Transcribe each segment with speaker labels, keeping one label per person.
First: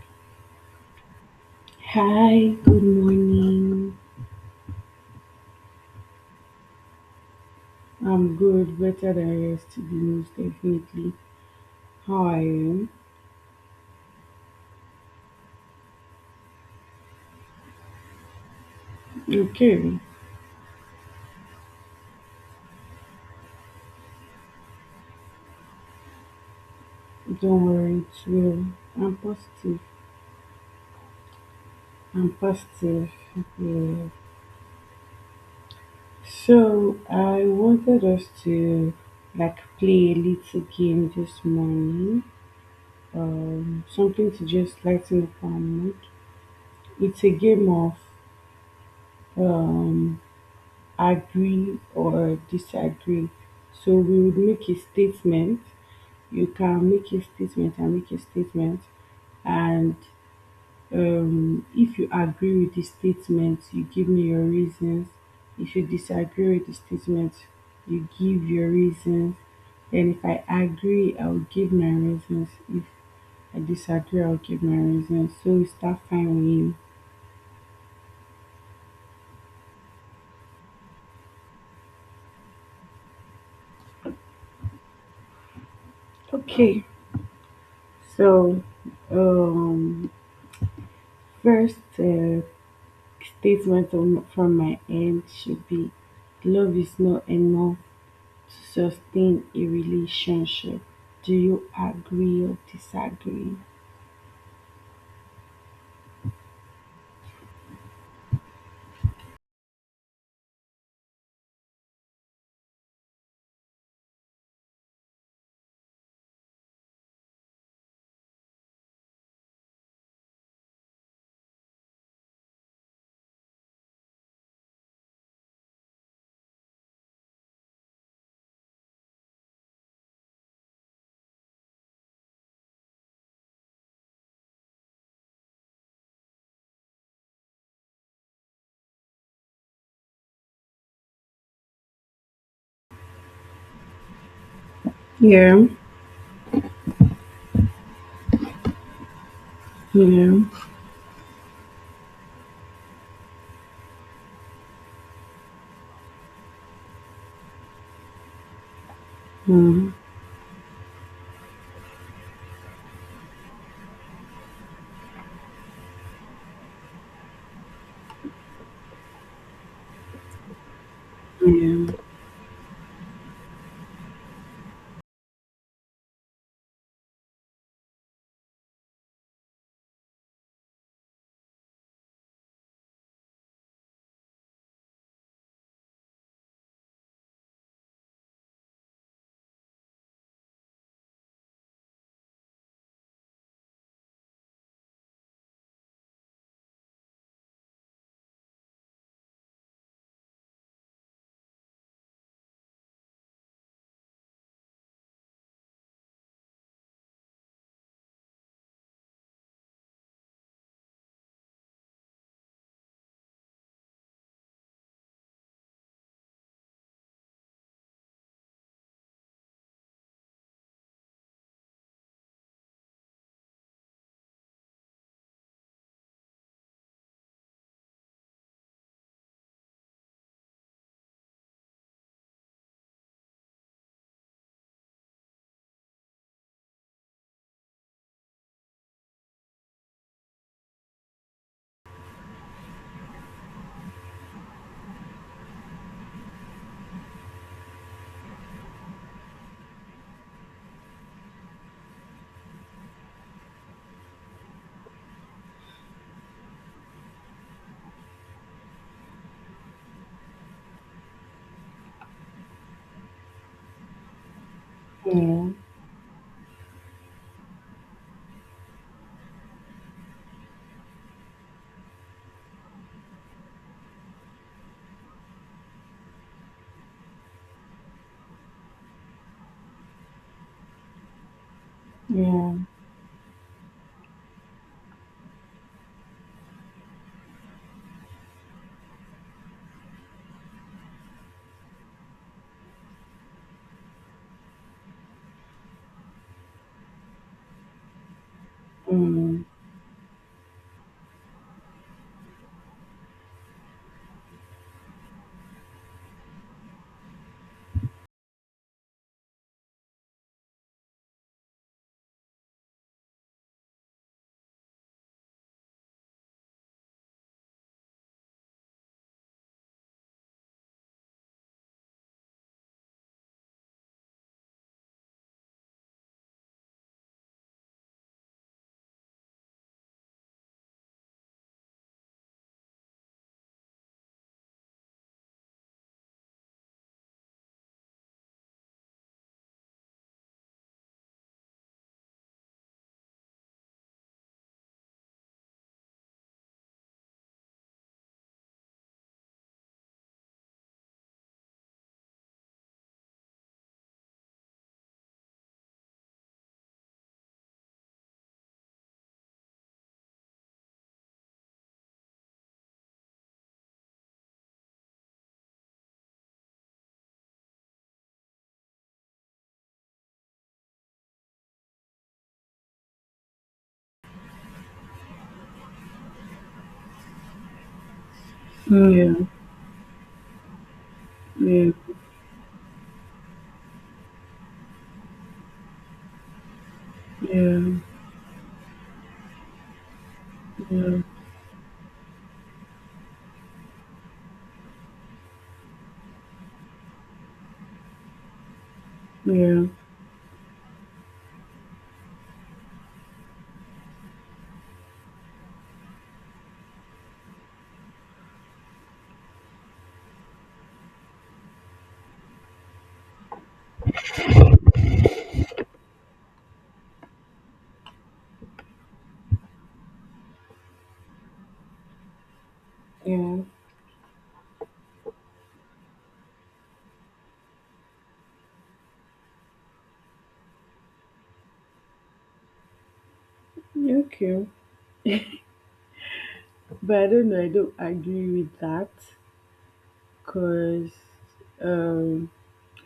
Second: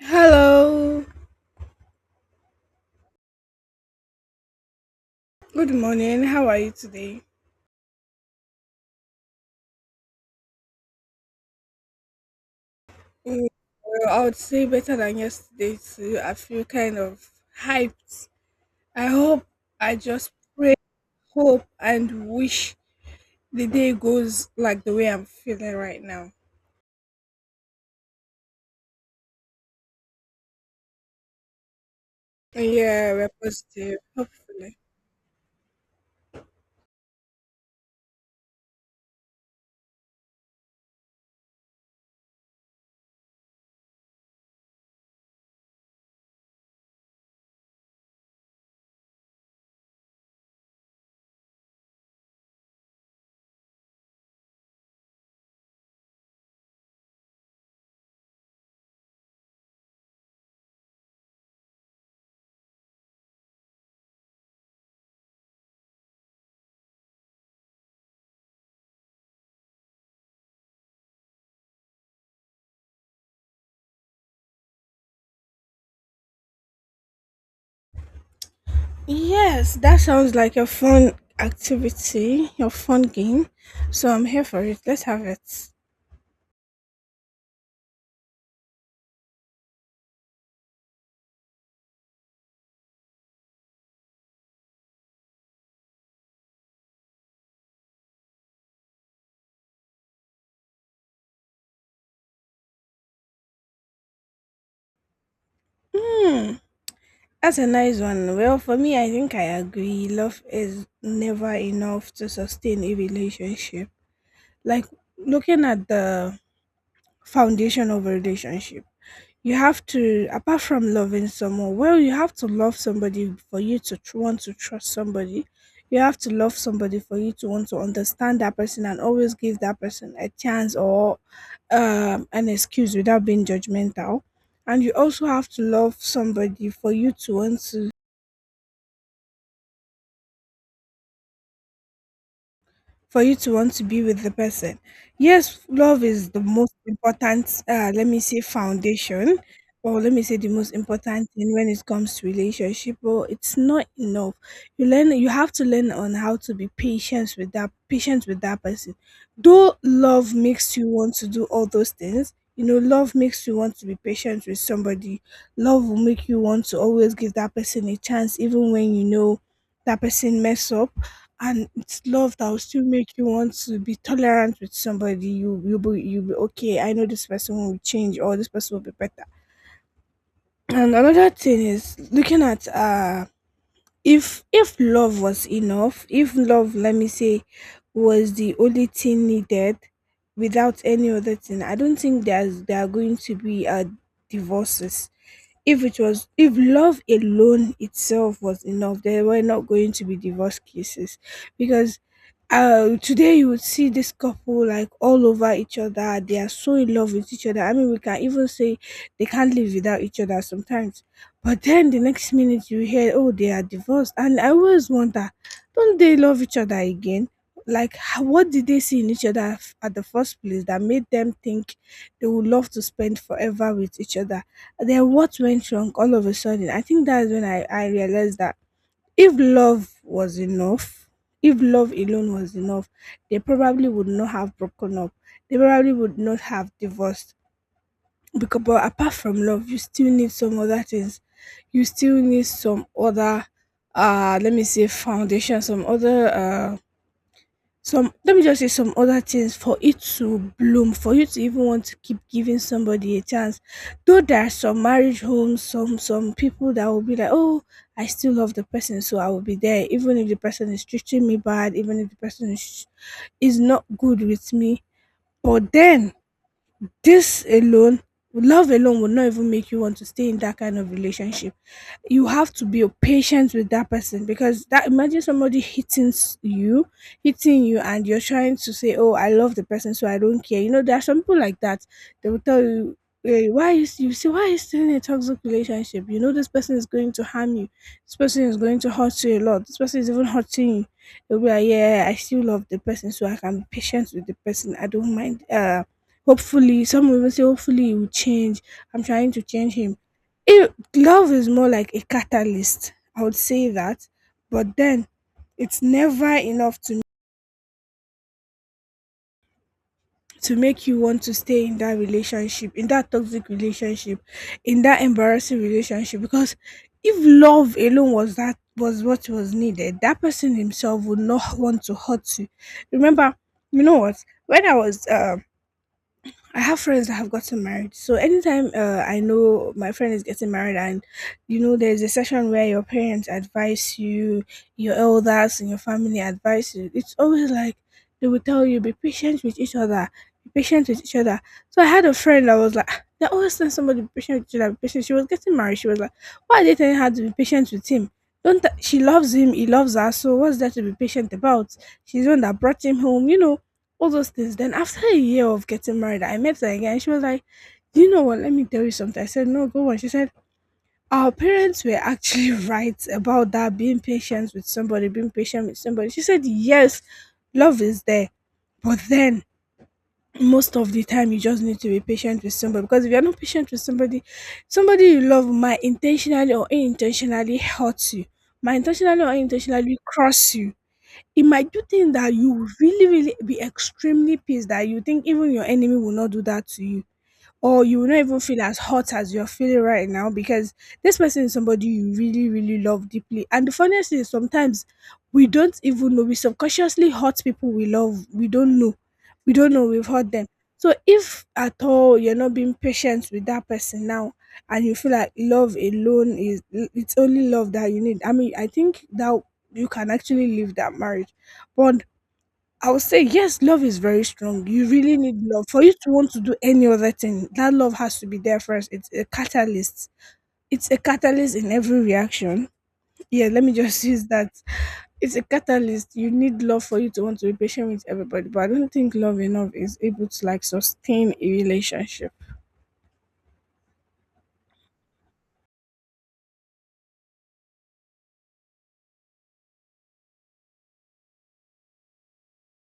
Speaker 1: Hello.
Speaker 2: Hi, good morning.
Speaker 1: Good morning. How are you today?
Speaker 2: I'm good, better than yesterday, most definitely. How are you?
Speaker 1: Mm, well, I would say better than yesterday too. I feel kind of hyped. I hope I
Speaker 2: Okay,
Speaker 1: just pray, hope, and wish the day goes like the way I'm feeling right now.
Speaker 2: don't worry, it's well. I'm positive. I'm positive.
Speaker 1: Yeah, we're positive.
Speaker 2: Yeah.
Speaker 1: Hopefully.
Speaker 2: So I wanted us to, like, play a little game this morning. Something to just lighten up our mood. It's a game of um agree or disagree. So we would make a statement. You can make a statement and make a statement and if you agree with the statement, you give me your reasons. If you disagree with the statement, you give your reasons. And if I agree, I'll give my reasons. If I disagree, I'll give my reasons. So we start finding.
Speaker 1: Yes, that sounds like a fun activity, a fun game. So I'm here for it. Let's have it.
Speaker 2: Okay, so um, first statement on, from my end should be love is not enough sustain a relationship? Do you agree or disagree?
Speaker 1: Hmm. That's a nice one. Well, for me, I think I agree. Love is never enough to sustain a relationship. Like, looking at the foundation of a relationship, you have to, apart from loving someone, well, you have to love somebody for you to want to trust somebody. You have to love somebody for you to want to understand that person and always give that person a chance or an excuse without being judgmental. And you also have to love somebody for you to want to, for you to want to be with the person.
Speaker 2: Yeah.
Speaker 1: Yes, love is the most important, let me say, foundation, or let me say,
Speaker 2: Yeah.
Speaker 1: the most important thing when it comes to relationship. But it's not enough. You have to learn on how to be patient with that person. Though
Speaker 2: Mm,
Speaker 1: love makes you want to do all those things. You know, love makes you want to be patient with somebody. Love will make you want to always give that person a chance, even when you know that person mess up, and
Speaker 2: yeah,
Speaker 1: it's love that will still make you want to be tolerant with somebody. You'll be okay. I know this person will change or this person will be better. And another thing is looking at, if love was enough, if love, let me say, was the only thing needed without any other thing, I don't think there are going to be divorces. If it was, if love alone itself was enough, there were not going to be divorce cases, because today you would see this couple, like, all over each other. They are so in love with each other. I mean, we can even say they can't live without each other sometimes. But then the next minute you hear, oh, they are divorced. And I always wonder, don't they love each other again? Like, what did they see in each other at the first place that made them think they would love to spend forever with each other? Then what went wrong all of a sudden? I think that's when I realized that if love was enough, if love alone was enough, they probably would not have broken up. They probably would not have divorced. Because, but apart from love, you still need some other things. You still need some other, let me say, foundation, some other, some, let me just say, some other things for it to bloom, for you to even want to keep giving somebody a chance. Though there are some marriage homes, some people that will be like, "Oh, I still love the person, so I will be there, even if the person is treating me bad, even if the person is not good with me."
Speaker 2: yeah,
Speaker 1: But then, this alone, love alone, will not even make you want to stay in that kind of relationship. You have to be patient with that person, because that, imagine somebody you hitting you, and you're trying to say, oh, I love the person, so I don't care. You know, there are some people like that. They will
Speaker 2: yeah,
Speaker 1: tell you, eh, why is still in a toxic relationship? You know, this person is going to harm you, this person is going to hurt you a lot, this person is even hurting you. They'll be like, yeah, I still love the person, so I can be patient with the person. I don't mind, hopefully. Some will even say, hopefully he will change, I'm trying to
Speaker 2: mm,
Speaker 1: change him. Love is more like a catalyst, I would say that, but then it's never enough to make you want to stay in that relationship, in that toxic relationship, in that embarrassing relationship, because if love alone was, that was what was needed, that person himself would not want to hurt you. Remember, you know what? When I was I have friends that have gotten married. So anytime, I know my friend is getting married, and, you know, there's a session where your parents advise you, your elders and your family advise you. It's always like they will tell you, be patient with each other, be patient with each other. So I had a friend that was like, "Ah, they always tell somebody be patient with each other, be patient." She was getting married. She was like, why are they telling her to be patient with him? Don't th- She loves him? He loves her. So what's there to be patient about? She's the one that brought him home. You know, all those things. Then after a year of getting married, I met her again. She was like, "Do you know what? Let me tell you something." I said, "No, go on." She said, "Our parents were actually right about that. Being patient with somebody, being patient with somebody." She said, "Yes, love is there, but then." Most of the time, you just need to be patient with somebody, because if you're not patient with somebody, somebody you love might intentionally or unintentionally hurt you, might
Speaker 2: Yeah. Yeah.
Speaker 1: intentionally or unintentionally cross you. It might
Speaker 2: Yeah.
Speaker 1: do things that you would really, really be extremely pissed, that you think even your enemy will not do that to you, or you will not even feel as hot as you're feeling right now, because
Speaker 2: Yeah.
Speaker 1: this person is somebody you really, really love deeply. And the funniest thing is, sometimes we don't even know. We subconsciously hurt people we love. We don't know.
Speaker 2: Yeah.
Speaker 1: We
Speaker 2: Yeah.
Speaker 1: don't know we've hurt them. So if at all you're not being patient with that person now, and you feel like love alone is it's only love that you need. I mean, I think that you can actually leave that marriage. But I would say yes, love is very strong. You really need love. For you to want to do any other thing, that love has to be there first. It's a catalyst. It's a catalyst in every reaction.
Speaker 2: Yeah.
Speaker 1: Yeah, let me just use that. It's a catalyst. You need love for you to want to be patient with everybody. But I don't think love enough is able to like sustain a relationship.
Speaker 2: Okay. But I don't know, I don't agree with that because um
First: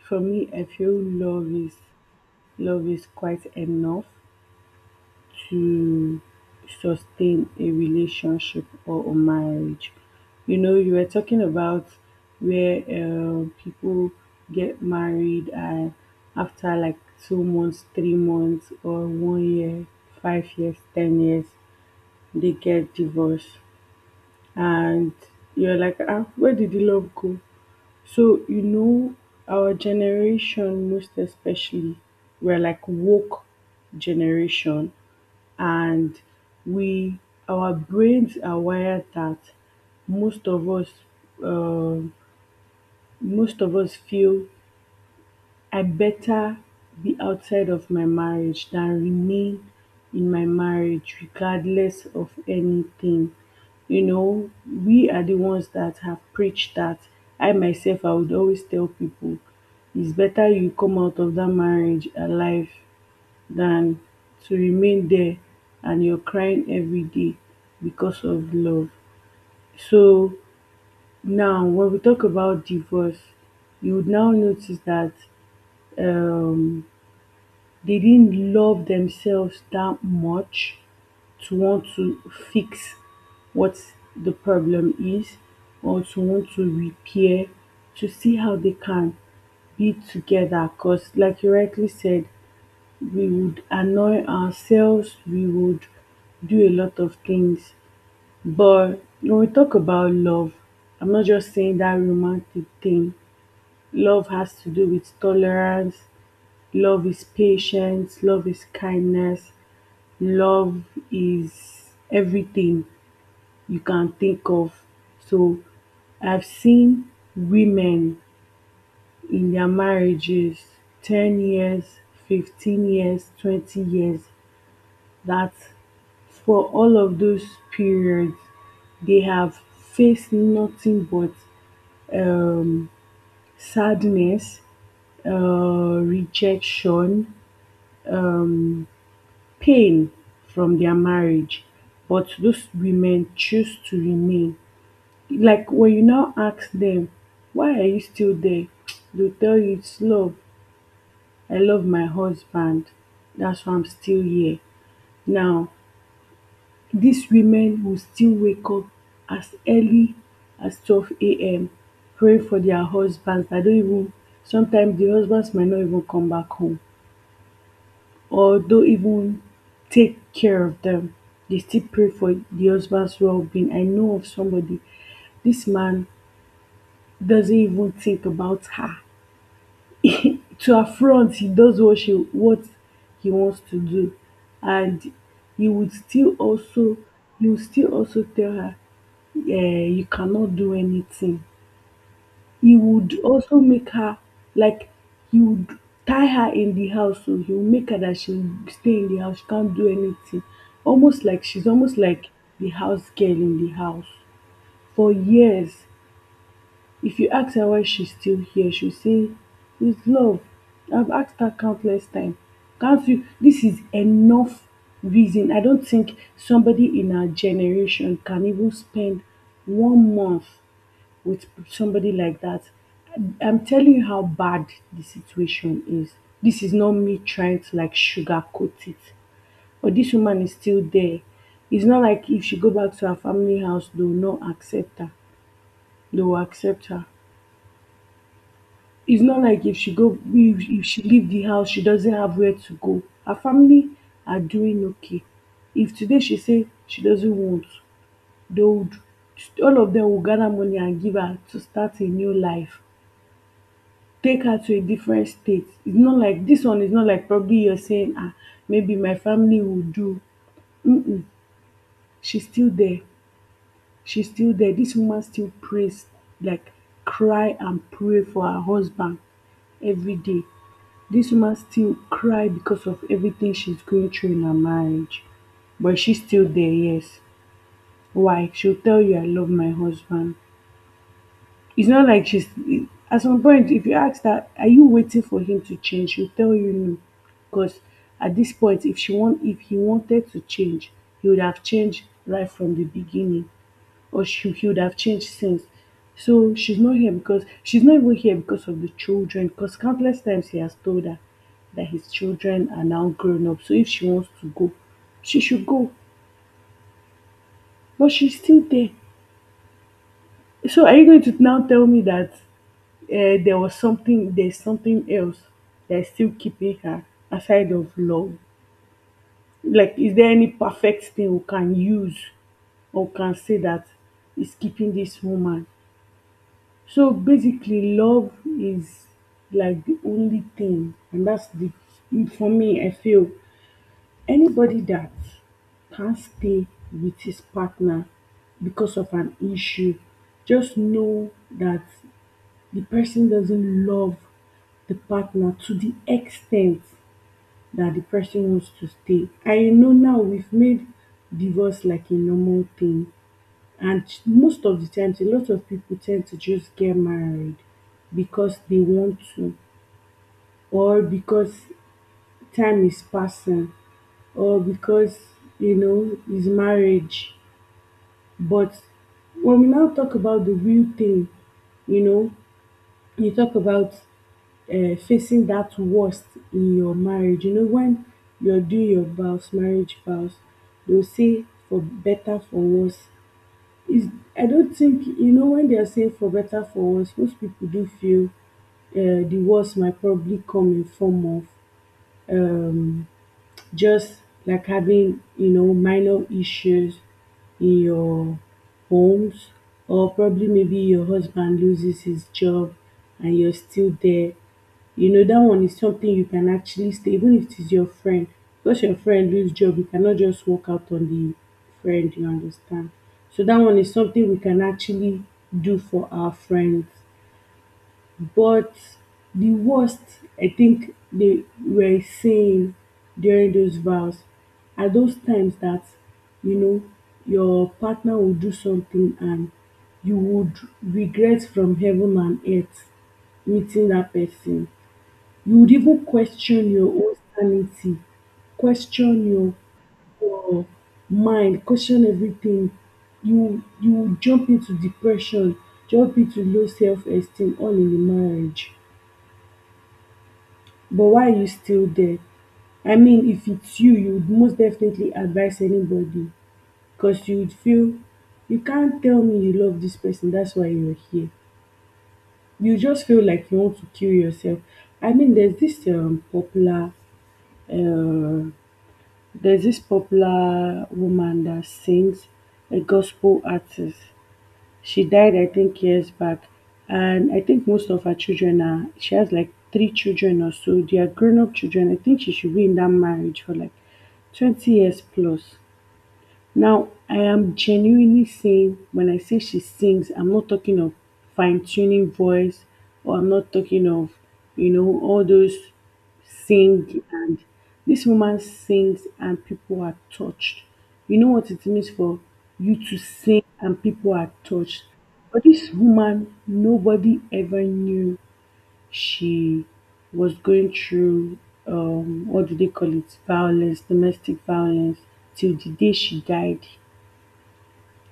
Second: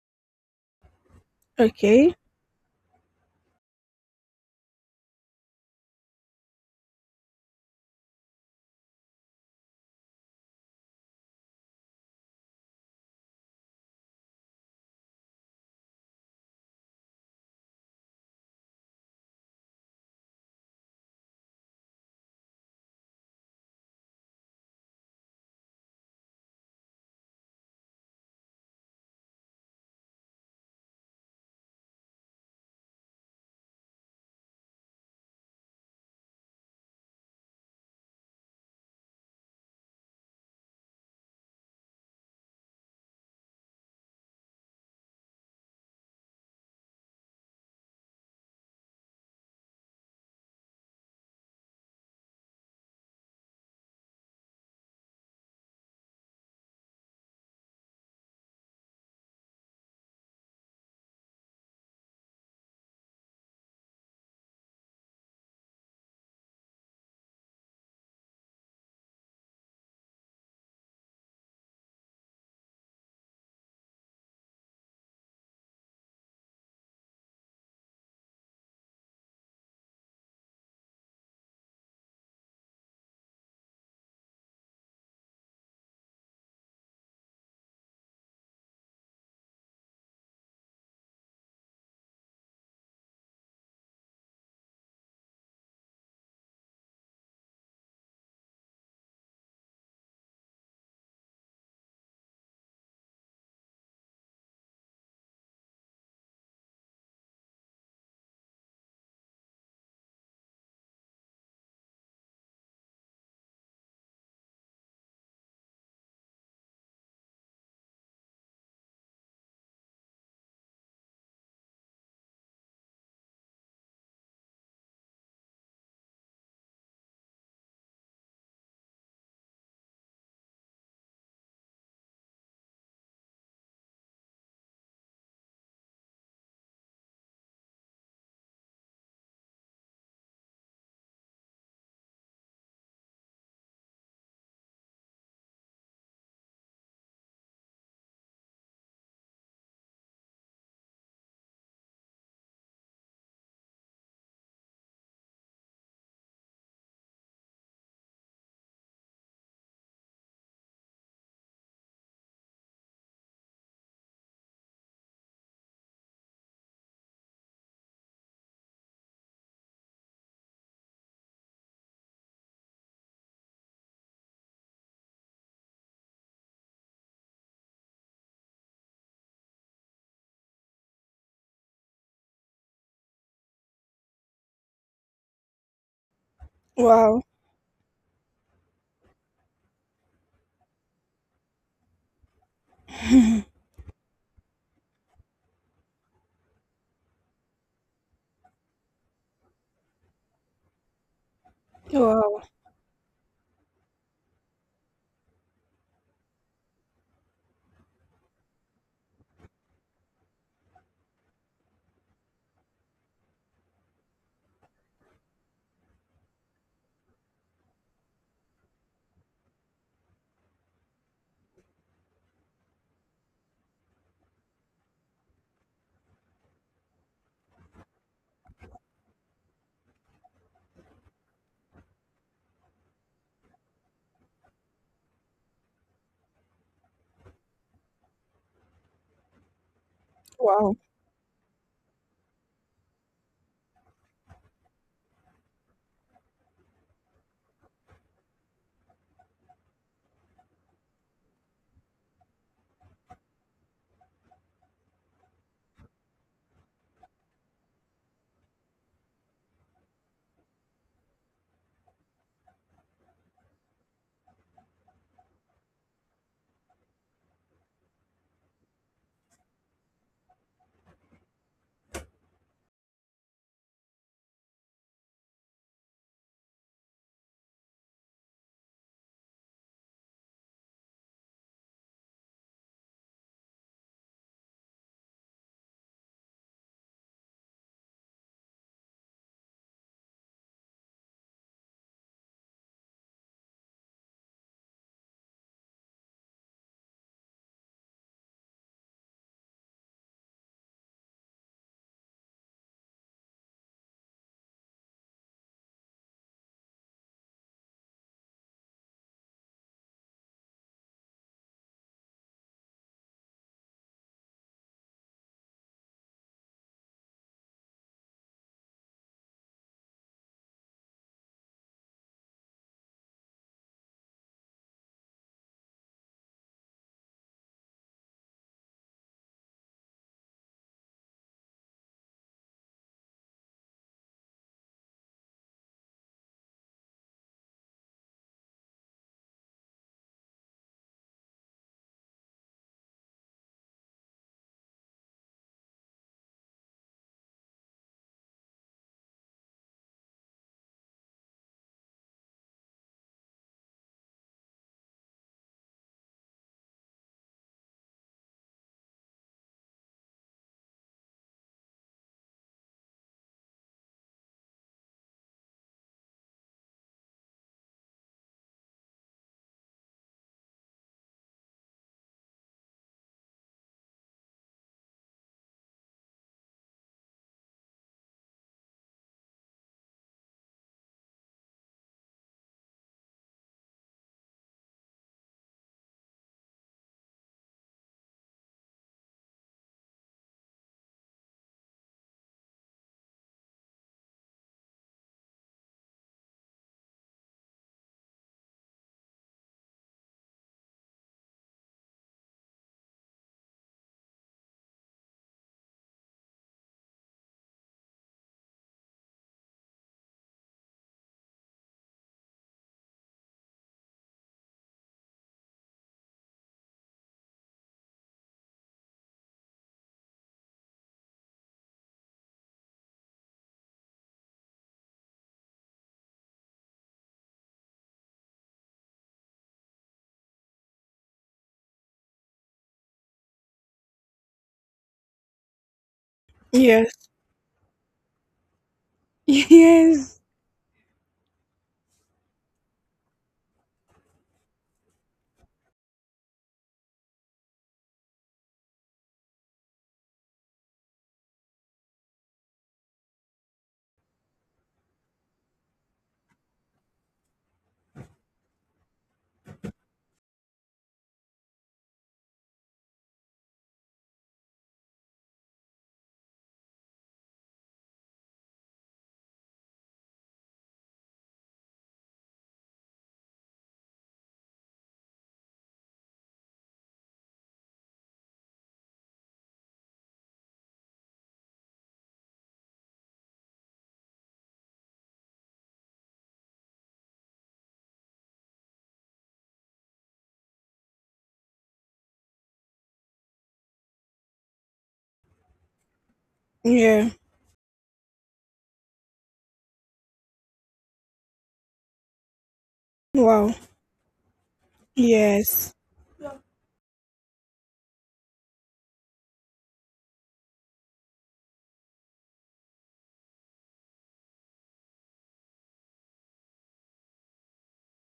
Speaker 2: for me I feel
Speaker 1: Okay.
Speaker 2: love is quite enough to sustain a relationship or a marriage. You know, you were talking about where people get married and after like 2 months, 3 months, or one year, 5 years, 10 years, they get divorced. And you're like, ah, where did the love go? So, you know, our generation, most especially, we're like woke generation and we our brains are wired that most of us uh, most of us feel I better be outside of my marriage than remain in my marriage regardless of anything. You know, we are the ones that have preached that. I myself I would always tell people it's better you come out of that marriage alive than to remain there and you're crying every day because of love. So now, when we talk about divorce, you would now notice that um, they didn't love themselves that much to want to fix what the problem is or to want to repair, to see how they can be together, because like you rightly said, we would annoy ourselves, we would do a lot of things. But when we talk about love, I'm not just saying that romantic thing. Love has to do with tolerance, love is patience, love is kindness, love is everything you can think of. So I've seen women in their marriages 10 years, 15 years, 20 years that, for all of those periods, they have faced nothing but um, sadness, rejection, um, pain from their marriage, but those women choose to remain. Like when you now ask them, why are you still there? They'll tell you it's love. I love my husband. That's why I'm still here. Now, these women will still wake up as early as 12 a.m. praying for their husbands that don't even, sometimes the husbands might not even come back home or don't even take care of them. They still pray for the husband's well-being. I know of somebody, this man doesn't even think about her. To affront, he does what she what he wants to do, and he would still also,
Speaker 1: Wow.
Speaker 2: tell her, eh, you cannot do anything. He would also make her, like, he would tie her in the house, so he would make her that she will stay in the house, she can't do anything. Almost like she's almost like
Speaker 1: Wow.
Speaker 2: the house girl in the house for years. If you ask her why she's still here, she'll say, it's love. I've asked her countless times. Can't you? This is enough reason. I don't think somebody in our generation can even spend one month with somebody like that. I'm telling you how bad the situation is. This is not me trying to, like, sugarcoat it. But this woman is still there. It's not like if she go back to her family house, they will not accept her. They will accept her. It's not like if she go,
Speaker 1: Wow.
Speaker 2: if she leave the house, she doesn't have where to go. Her family are doing okay. If today she say she doesn't want, they would, all of them, will gather money and give her to start a new life, take her to a different state. It's not like, this one is not like probably you're saying ah, maybe my family will do. She's still there. She's still there. This woman still prays, like, cry and pray for her husband every day. This woman still cry because of everything she's going through in her marriage. But she's still there, yes. Why? She'll tell you I love my husband. It's not like she's, at some point if you ask her, are you waiting for him to change? She'll tell you no. Because at this point, if he wanted to change, he would have changed right from the beginning. Or she he would have changed since. So she's not here because, she's not even here because of the children, because countless times he has told her that his children are now grown up. So if she wants to go, she should go. But she's still there. So are you going to now tell me that there's something else that's still keeping her aside of love? Like, is there any perfect thing we can use or can say that is keeping this woman? So basically, love is like the only thing, and that's the, for me. I feel anybody that can't stay with his partner because of an issue, just know that the person doesn't love the partner to the extent that the person wants to stay. I know now we've made divorce like a normal thing, and most of the times, a lot of people tend to just get married because they want to, or because time is passing, or because, you know, it's marriage. But when we now talk about the real thing, you know, you talk about facing that worst in your marriage. You know, when you're doing your vows, marriage vows, they'll say for better, for worse. Is I don't think, you know, when they're saying for better, for worse, most people do feel the worst might probably come in form of um just like having, you know, minor issues in your homes, or probably maybe your husband loses his job and you're still there. You know, that one is something you can actually stay, even if it is your friend, because your friend lose job, you cannot just walk out on the friend, you understand? So that one is something we can actually do for our friends. But the worst, I think, they were saying during those vows are those times that, you know, your partner will do something and you would regret from heaven and earth meeting that person. You would even question your
Speaker 1: Yes.
Speaker 2: own sanity, question
Speaker 1: Yes.
Speaker 2: your mind, question everything. You would jump into depression, jump into low self esteem all in the marriage. But why are you still there? I mean, if it's you, you would most definitely advise anybody because you would feel you can't tell me you love this person, that's why you're here. You just feel like you want to kill yourself. I mean, there's this uh, there's this popular woman that sings, a gospel artist. She died, I think, years back. And I think most of her children are, she has like three children or so. They are grown up children. I think she should be in that marriage for like 20 years plus. Now, I am genuinely saying when I say she sings, I'm not talking of fine tuning voice, or I'm not talking of, you know, all those sing
Speaker 1: Yeah.
Speaker 2: and, this woman sings and people are touched. You know what it means for you to sing
Speaker 1: Wow.
Speaker 2: and people are touched. But
Speaker 1: Yes.
Speaker 2: this woman, nobody ever knew she was going through what do they call it? Violence, domestic violence, till the day she died.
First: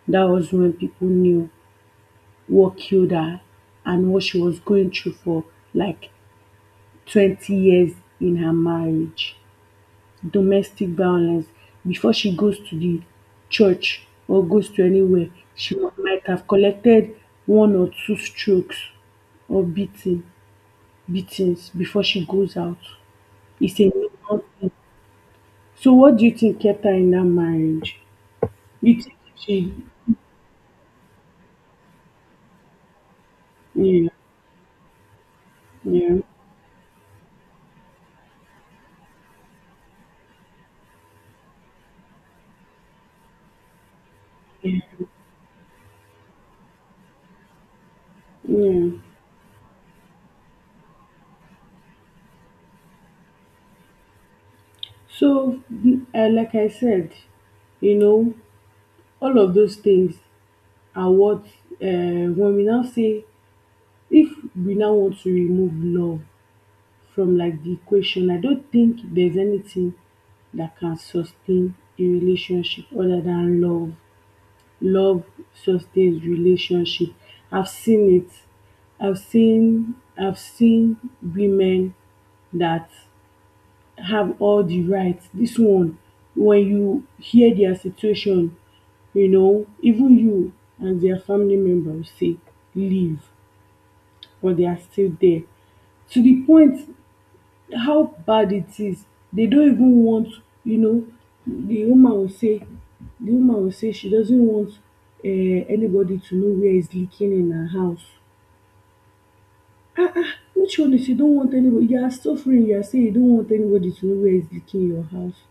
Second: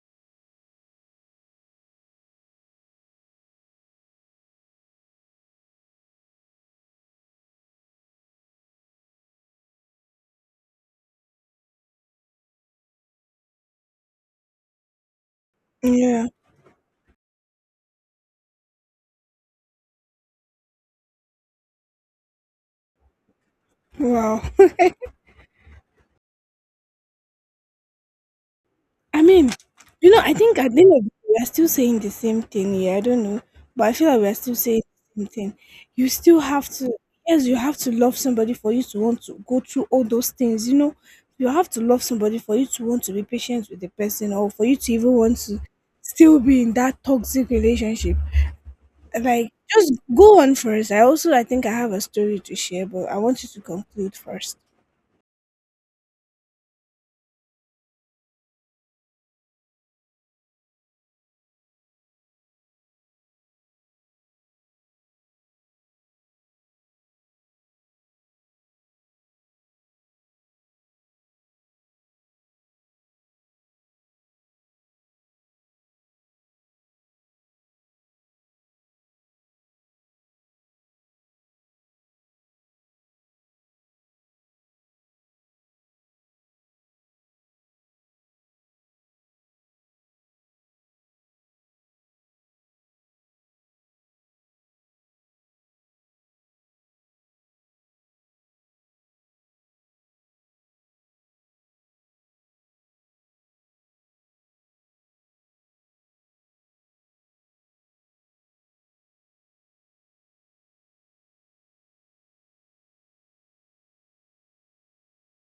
Speaker 2: That was when people knew what killed her and what she was going through for like 20 years in her marriage. Domestic violence. Before she goes to the church or goes to anywhere, she might
Speaker 1: Yeah.
Speaker 2: have collected one or two strokes or beatings before she goes out. It's a
Speaker 1: Wow.
Speaker 2: normal thing. So what do you think kept her in that marriage? You think
Speaker 1: I mean,
Speaker 2: she,
Speaker 1: you know, I think at the end of the day, we are still saying the same thing here. I don't know, but I feel
Speaker 2: yeah,
Speaker 1: like we are still saying the same thing. You
Speaker 2: yeah,
Speaker 1: still have to, yes, you have to love somebody for you to want to go through all those things. You know, you have to love somebody for you to want to be patient with the person, or for you to even want to still be in that toxic relationship.
Speaker 2: yeah.
Speaker 1: Like, just go on first. I also, I think I have a story to share, but I want you to conclude first.
Speaker 2: So like I said, you know, all of those things are what, when we now say, if we now want to remove love from like the equation, I don't think there's anything that can sustain a relationship other than love. Love sustains relationship. I've seen it. I've seen, women that have all the rights. This one, when you hear their situation, you know, even you and their family members say leave, but they are still there. To the point how bad it is, they don't even want, you know, the woman will say she doesn't want uh, anybody to know where is leaking in her house. Which one is you don't want anybody, you are suffering, you are saying you don't want anybody to know where is leaking in your house.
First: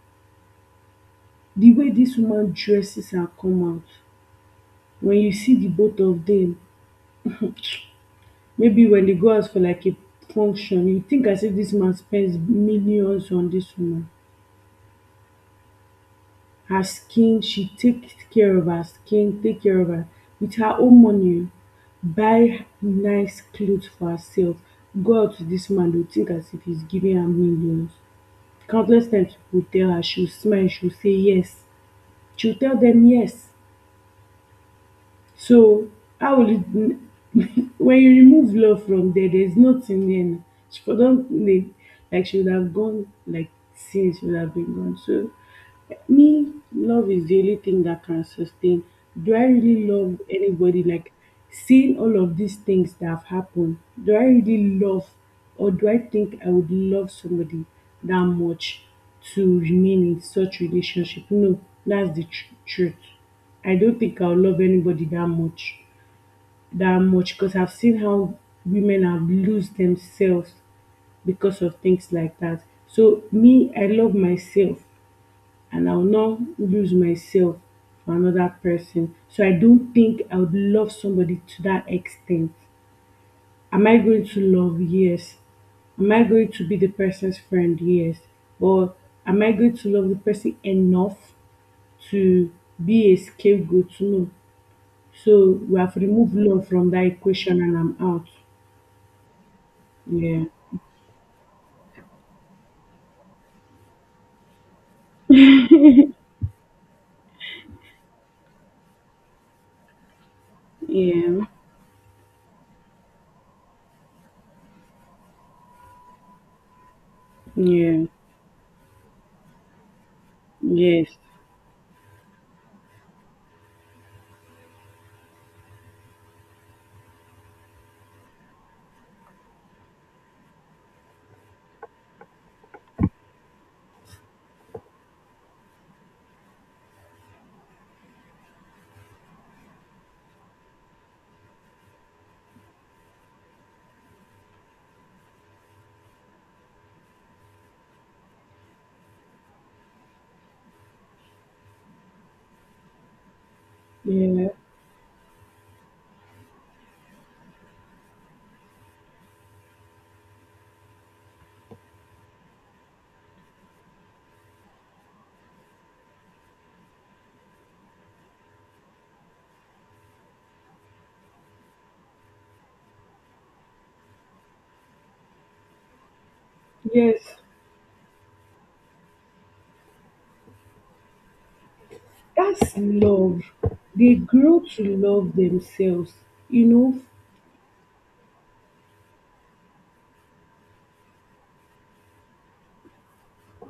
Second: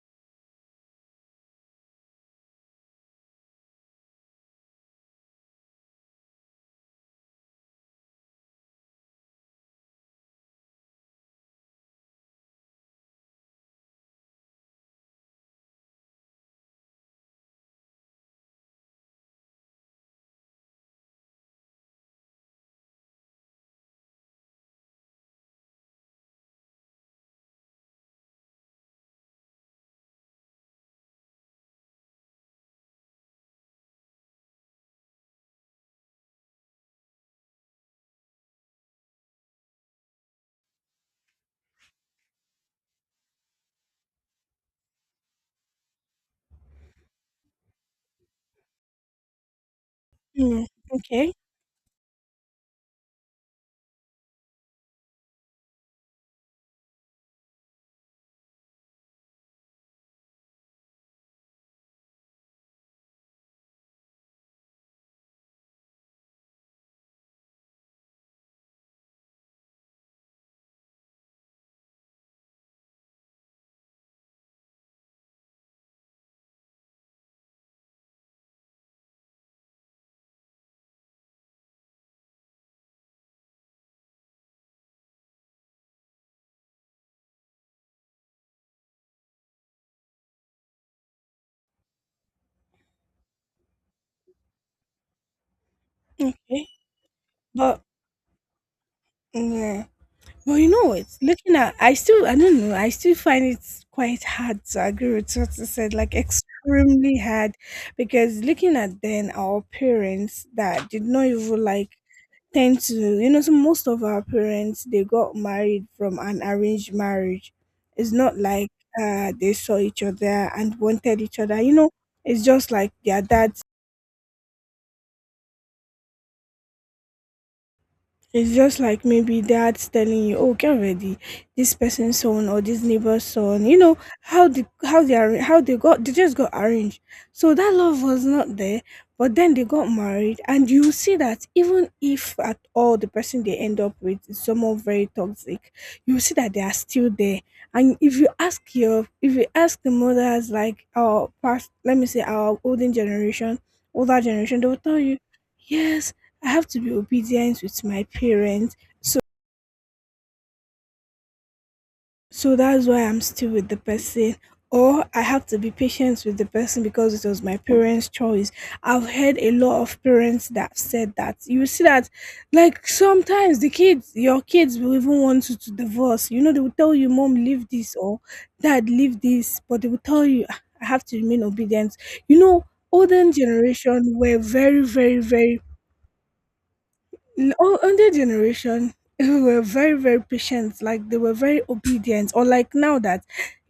Speaker 2: The way dis woman dresses her come out, when you see the both of dem, maybe when they go out for like a function, you think as if dis man spend millions on dis woman. Her skin, she take care of her skin, take care of her with her own money oh. Buy nice cloth for herself, go out with dis man, you think as if he's giving her millions. Countless times pipu will tell her, she will smile, she will say yes. She will tell dem yes. So how will it, when you remove love from there, there's nothing there now. She for don't like she would have gone, like since she would have been gone. So me, love is the only thing that can sustain. Do I really love
Speaker 1: Mm,
Speaker 2: anybody? Like
Speaker 1: okay,
Speaker 2: seeing all of these things that have happened, do I really love, or do I think I would love somebody that much to remain in such relationship? No, that's the truth. I don't think I'll love anybody that much that much, because I've seen how women have lose themselves because of things like that. So me, I love myself and I'll not lose myself for another person. So I don't think I would love somebody to that extent. Am I going to love? Yes. Am I going to be the person's friend? Yes. But am I going to love the person enough to be a scapegoat? No. So we have removed
Speaker 1: okay,
Speaker 2: love from that equation and
Speaker 1: but
Speaker 2: I'm out.
Speaker 1: yeah.
Speaker 2: Yeah.
Speaker 1: But you know what? Looking at, I still, I don't know, I still find it quite hard to agree with what you said, like extremely hard, because looking at then our parents that did not
Speaker 2: Yeah.
Speaker 1: even like tend to, you know, so most of our parents, they got married from an arranged marriage.
Speaker 2: Yeah.
Speaker 1: It's not like they saw each other and
Speaker 2: Yes.
Speaker 1: wanted each other. You know, it's just like their dad, it's just like maybe dad's telling you, "Oh, get ready, this person's son or this neighbor's son." You know how the how they are how they got they just got arranged. So that love was not there, but then they got married, and you see that even if at all the person they end up with is someone very toxic, you see that they are still there. And if you ask the mothers, like our past, let me say our olden generation, older
Speaker 2: Yeah.
Speaker 1: generation, they will tell you. Yes, I have to be obedient with my parents. So so that's why I'm still with the person. Or I have to be patient with the person because it was my parents' choice. I've heard a lot of parents that said that. You see that, like, sometimes the kids, your kids, will even want you to divorce. You know, they will tell you, Mom,
Speaker 2: Yes.
Speaker 1: leave this, or Dad, leave this, but they will tell you, "Ah, I have to remain obedient. You know,
Speaker 2: That's
Speaker 1: olden
Speaker 2: love.
Speaker 1: generation
Speaker 2: They
Speaker 1: were
Speaker 2: grow
Speaker 1: very,
Speaker 2: to
Speaker 1: very,
Speaker 2: love
Speaker 1: very
Speaker 2: themselves. You know?
Speaker 1: Older generation were very patient. Like they were very obedient. Or like now that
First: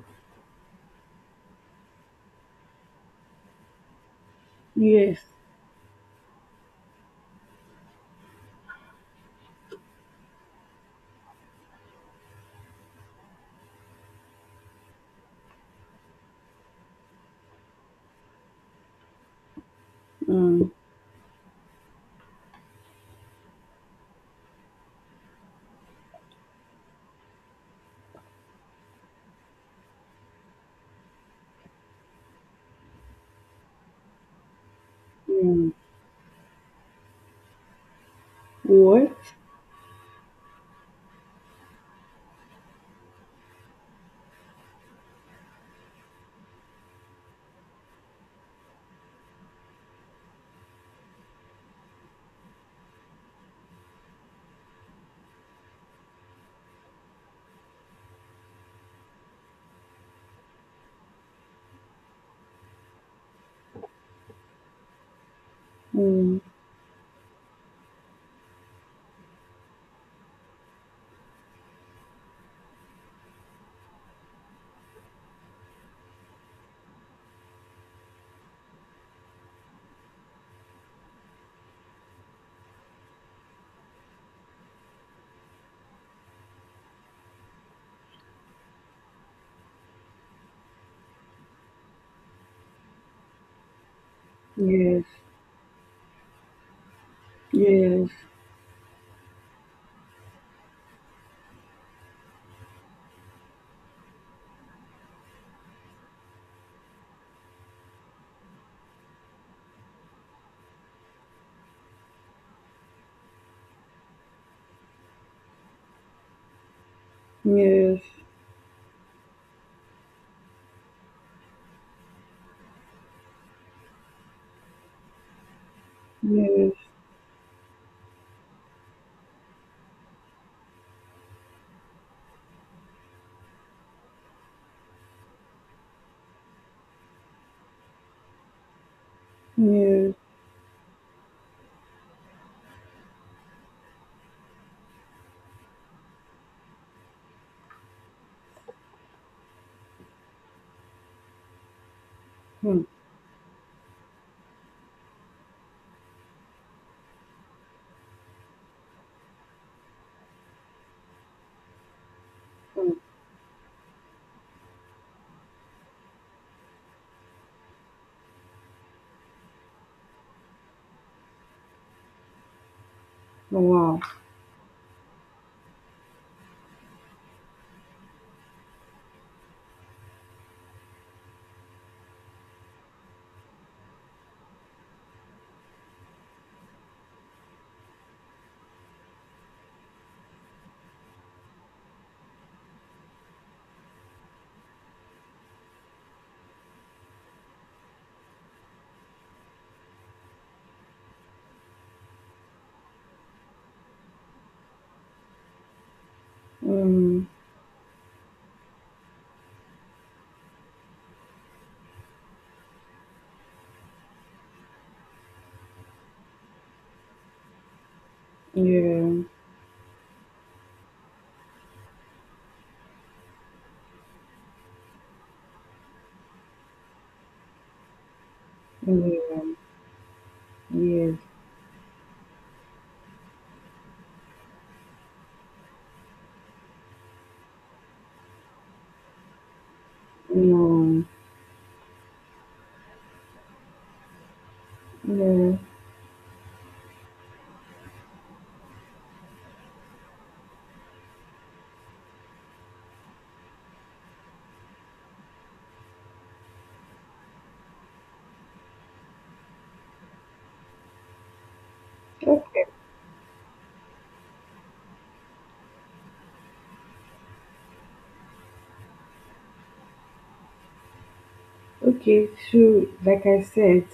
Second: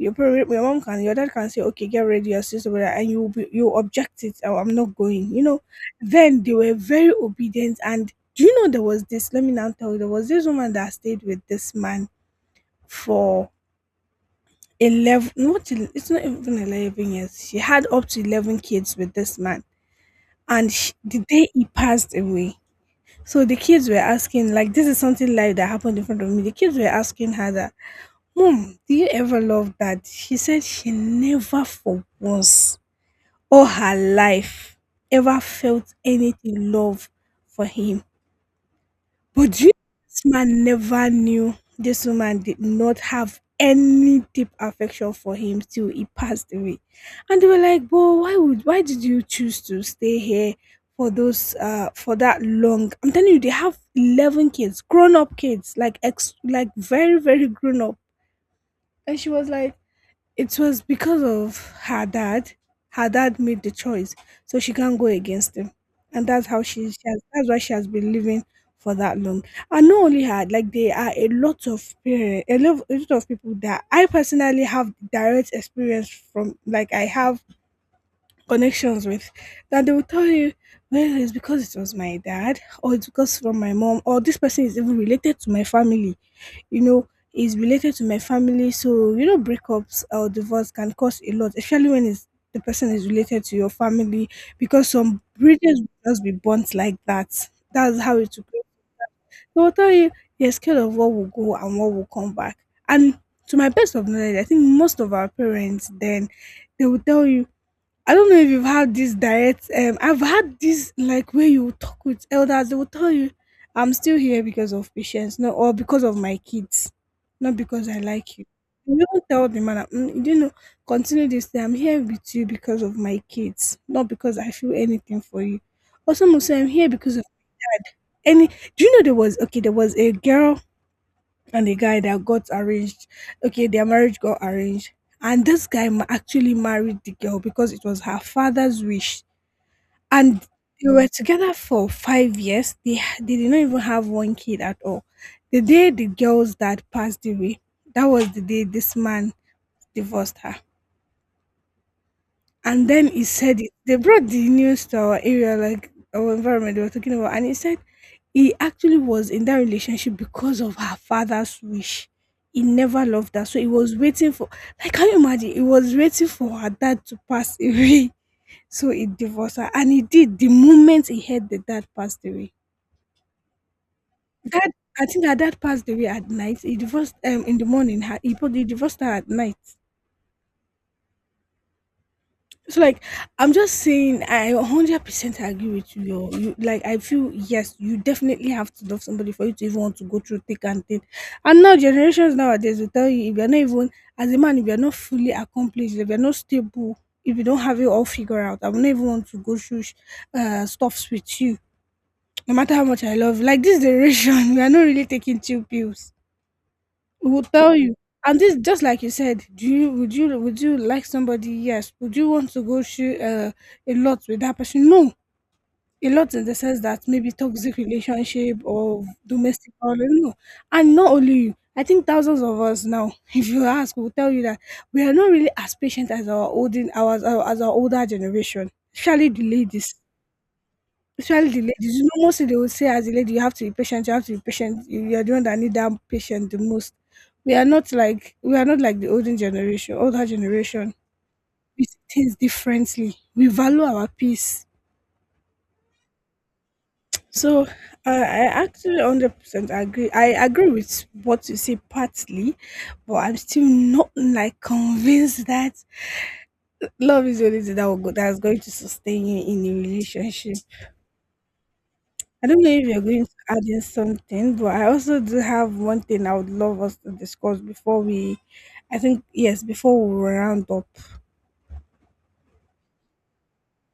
Speaker 1: your mom can, your dad can say, okay, get ready, your and you will be, you object it, oh, I'm not
Speaker 2: Yes.
Speaker 1: going, you know. Then they were very obedient. And do you know, there was this, let me now tell you, there was this woman that stayed with this man for 11, not el- it's not even 11 years, she had up to 11 kids with this man. And the day he passed away, so the kids were asking, like, this is something live that happened in front of me. The kids were asking her that, Mom, do you ever love dad? She said she never, for once, all her life, ever
Speaker 2: Mm.
Speaker 1: felt anything, love for him.
Speaker 2: What?
Speaker 1: But do you know, this man never knew this woman did not have any deep affection for him till he passed away. And they were like, But why would why did you choose to stay here for those for that long? I'm telling you, they have 11 kids, grown up kids, like very, very grown up. And she was like, it was because of her dad. Her dad made the choice, so she can't go against him, and
Speaker 2: Mm.
Speaker 1: that's why she has been living for that long. And not only her, like there are a lot of parents, a lot of people that I personally have direct experience from. Like I have connections with, that they will tell you, well, it's because it was my dad, or it's because from my mom, or this person is even related to my family, you know, is related to my family. So you know, breakups or divorce can cost a lot, especially when the person is related to your family, because
Speaker 2: Yes.
Speaker 1: some bridges will just be burnt like that. That's
Speaker 2: Yes.
Speaker 1: how it will go. They will tell you, you're scared of what will go and what will come back. And to my best of knowledge, I think most of our parents then, they will tell you, I don't know if you've had this direct. I've had this like where you talk with elders. They will tell you, "I'm still here because of patience, no, or because of my kids, not because I
Speaker 2: Yes.
Speaker 1: like you." You don't tell the man, you know, continue this thing. I'm here with you because of my kids, not because I feel anything for you. Or some will say, "I'm
Speaker 2: Yes.
Speaker 1: here because of any." Do you know, there was, okay? There was a girl and a guy that got arranged. Okay, their marriage got arranged, and this guy actually married the girl because it was her father's wish,
Speaker 2: Yes.
Speaker 1: and they were together for 5 years. They did not even have one kid at all. The day the girl's dad passed away, that was the day this man divorced her.
Speaker 2: Mm. Mm.
Speaker 1: And then he said it. They brought the news to our area, like our environment they were talking about, and he said he actually was in that relationship because of her father's wish. He never loved her, so he was waiting for. Like, can you imagine? He was waiting for her dad to pass away, so he divorced her, and he did the moment he heard that dad passed away.
Speaker 2: Wow.
Speaker 1: Dad, I think her dad passed away at night. He divorced in the morning. Her he probably divorced her at night. So like, I'm just saying, I 100% agree with you. Yo. You Like I feel, yes, you definitely have to love somebody for you to even want to go through thick and thin. And now generations nowadays will tell you, if you're not even, as a man, if you're not fully accomplished, if you're not stable, if you don't have it all figured out, I will not even want to go through stuffs with you, no matter how much I love. Like this generation, we are not really taking chill pills.
Speaker 2: Um,
Speaker 1: We will tell you. And this, just like you said, do you would you, would you like somebody? Yes. Would you want to go through a lot with that person? No. A lot in the sense that maybe toxic relationship or
Speaker 2: yeah.
Speaker 1: domestic violence. No. And not only you. I think thousands of us now, if you ask, will tell you that we are not really as patient as our olden, our as our older generation, surely
Speaker 2: Yeah.
Speaker 1: the ladies.
Speaker 2: Yes.
Speaker 1: Especially the ladies, you know, mostly they will say, as a lady, you have to be patient, you have to be patient. You are the one that need that patient the most. We are not like, we are not like the olden generation, older generation.
Speaker 2: No.
Speaker 1: We see things differently. We value our peace.
Speaker 2: Yeah.
Speaker 1: So I actually 100% agree. I agree with what you say partly, but I'm still not like convinced that love is the only thing that that's going to sustain you in a relationship. I don't
Speaker 2: Okay.
Speaker 1: know if you're going to add in something, but I also do have one thing I would love us to discuss before we, I think, yes, before we round up.
Speaker 2: Okay, so like I said,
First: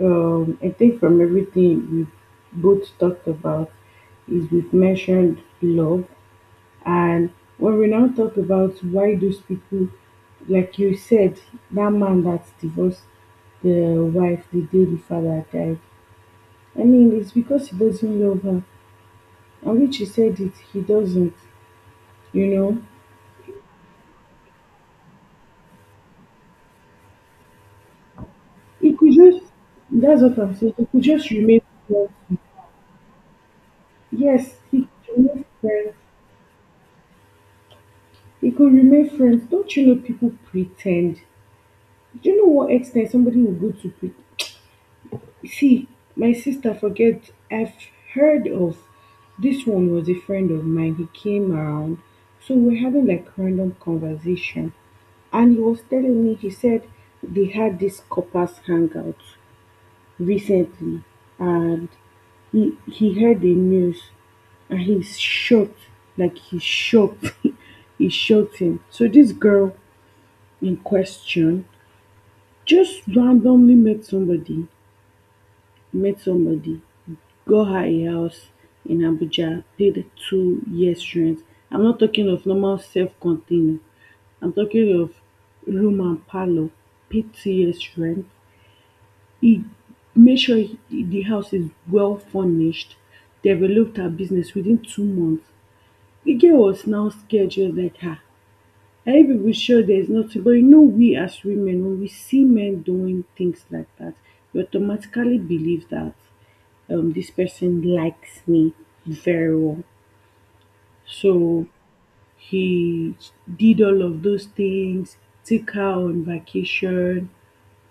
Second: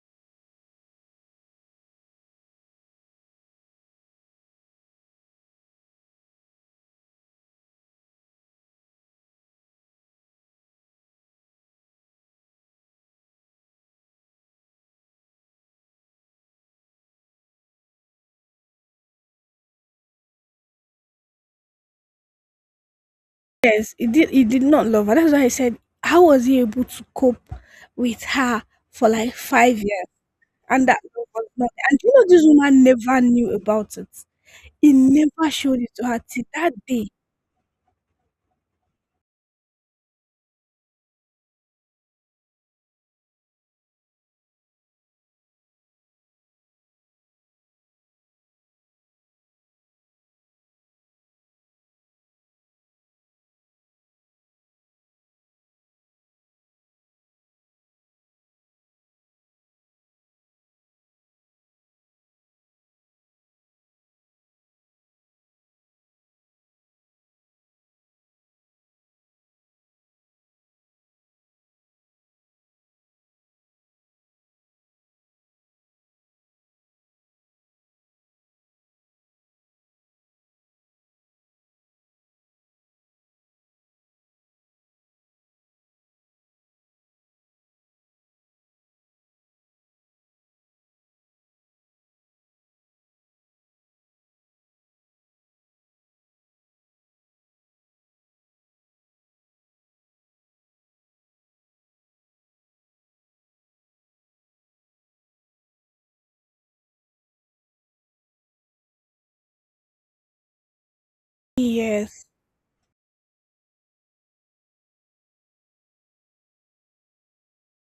Speaker 2: I think from everything we both talked about is we've mentioned love, and when we now talk about why those people, like you said, that man that divorced the wife the day the father died. I mean, it's because he doesn't love her, and which he said it, he doesn't. You know,
Speaker 1: Yes, he did. He did not love her. That's why I said, how was he able to cope with her
Speaker 2: he
Speaker 1: for
Speaker 2: could
Speaker 1: like
Speaker 2: just.
Speaker 1: 5 years?
Speaker 2: That's what I'm saying. He
Speaker 1: And that
Speaker 2: could
Speaker 1: love
Speaker 2: just
Speaker 1: was
Speaker 2: remain
Speaker 1: not. And
Speaker 2: friends.
Speaker 1: you know, this woman never knew about it.
Speaker 2: Yes, he
Speaker 1: He
Speaker 2: could remain
Speaker 1: never showed it
Speaker 2: friends.
Speaker 1: to her till that day.
Speaker 2: It could remain friends. Don't you know people pretend? Do you know what extent somebody will go to see? My sister, forget, I've heard of, this one was a friend of mine. He came around, so we're having like random conversation, and he was telling me, he said they had this coppers hangout recently, and he heard the news and he's shocked, like he's shocked. He's shocked him. So this girl in question just randomly met somebody, met somebody, got her a house in Abuja, paid 2 years rent. I'm not talking of normal self-contained. I'm talking of room and parlor, paid 2 years rent. He made sure the house is well furnished, developed her business within 2 months. The girl was now scared, just like, ah, every people sure there's nothing. But you know, we as women, when we see men doing things like that, we automatically believe that, this person likes me very well. So
Speaker 1: Yes.
Speaker 2: he did all of those things, took her on vacation.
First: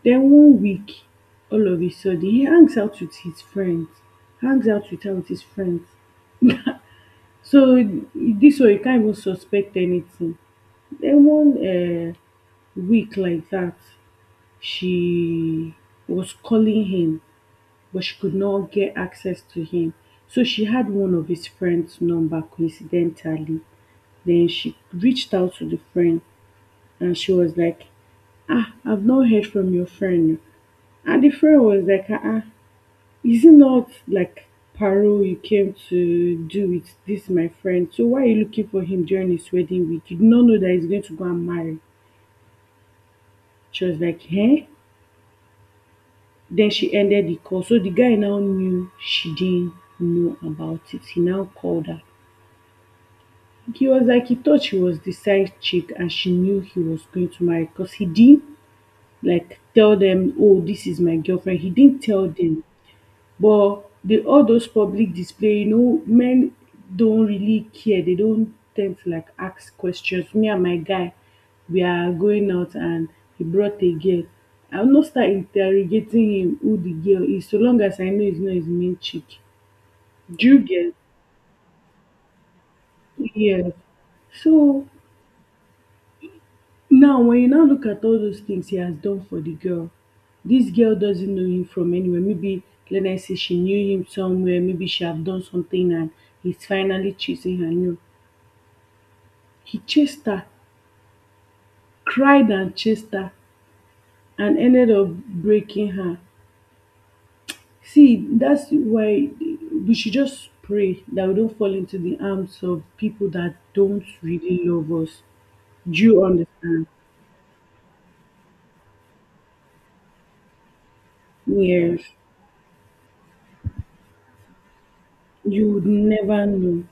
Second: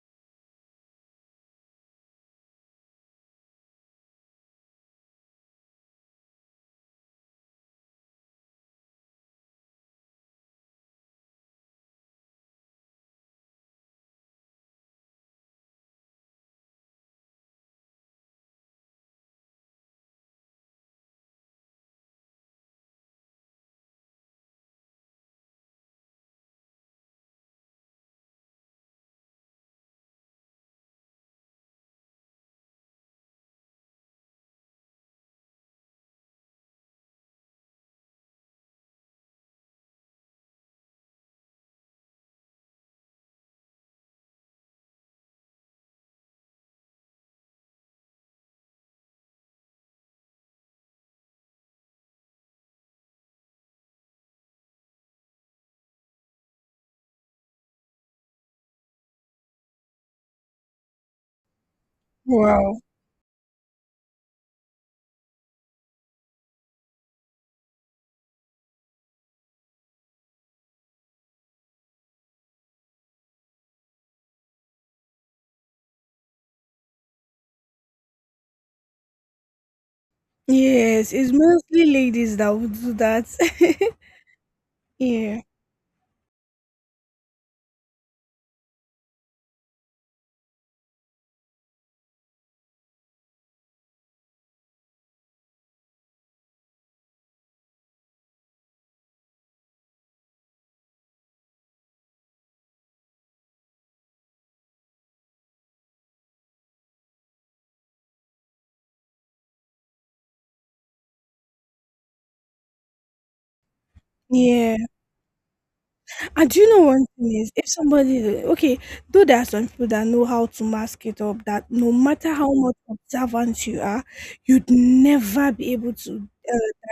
Speaker 2: Then one week, all of a sudden, he hangs out with his friends, hangs out with her with his friends. So this way, you can't even suspect anything. Then one week like that, she was calling him, but she could not get access to him. So she had one of his friend's number, coincidentally. Then she reached out to the friend and she was like, "Ah, I've not heard from your friend." And the friend was like, "Ah, ah, is it not like Paro you came to do with, this my friend? So why are you looking for him during his wedding week? You did not know that he's going to go and marry." She was like, "Huh?" Then she ended the call. So the guy now knew she didn't know about it. He now called her. He was like, he thought she was the side chick and she knew he was going to marry, because he didn't like tell them, "Oh, this is my girlfriend." He didn't tell them.
Speaker 1: Wow.
Speaker 2: But the all those public display, men don't really care. They don't tend to like ask questions. Me and my guy, we are going out and he brought a girl. I'll not start interrogating him who the girl is, so long as I know it's not his main chick. Do you get?
Speaker 1: Yes, it's mostly ladies that would do that.
Speaker 2: Yes. So
Speaker 1: Yeah.
Speaker 2: now, when you now look at all those things he has done for the girl, this girl doesn't know him from anywhere. Maybe let us say she knew him somewhere, maybe she have done something and he's finally chasing her. No, he chased her, cried and chased her, and ended up breaking her. See, that's why we should just pray that we don't fall into the arms of people that don't really
Speaker 1: Yeah.
Speaker 2: love us. Do you
Speaker 1: And do you know,
Speaker 2: understand?
Speaker 1: one thing is, if somebody, okay, though there are some people that know how to mask it up, that no
Speaker 2: Yes.
Speaker 1: matter how much observant you are, you'd never
Speaker 2: You
Speaker 1: be
Speaker 2: would
Speaker 1: able to.
Speaker 2: never know.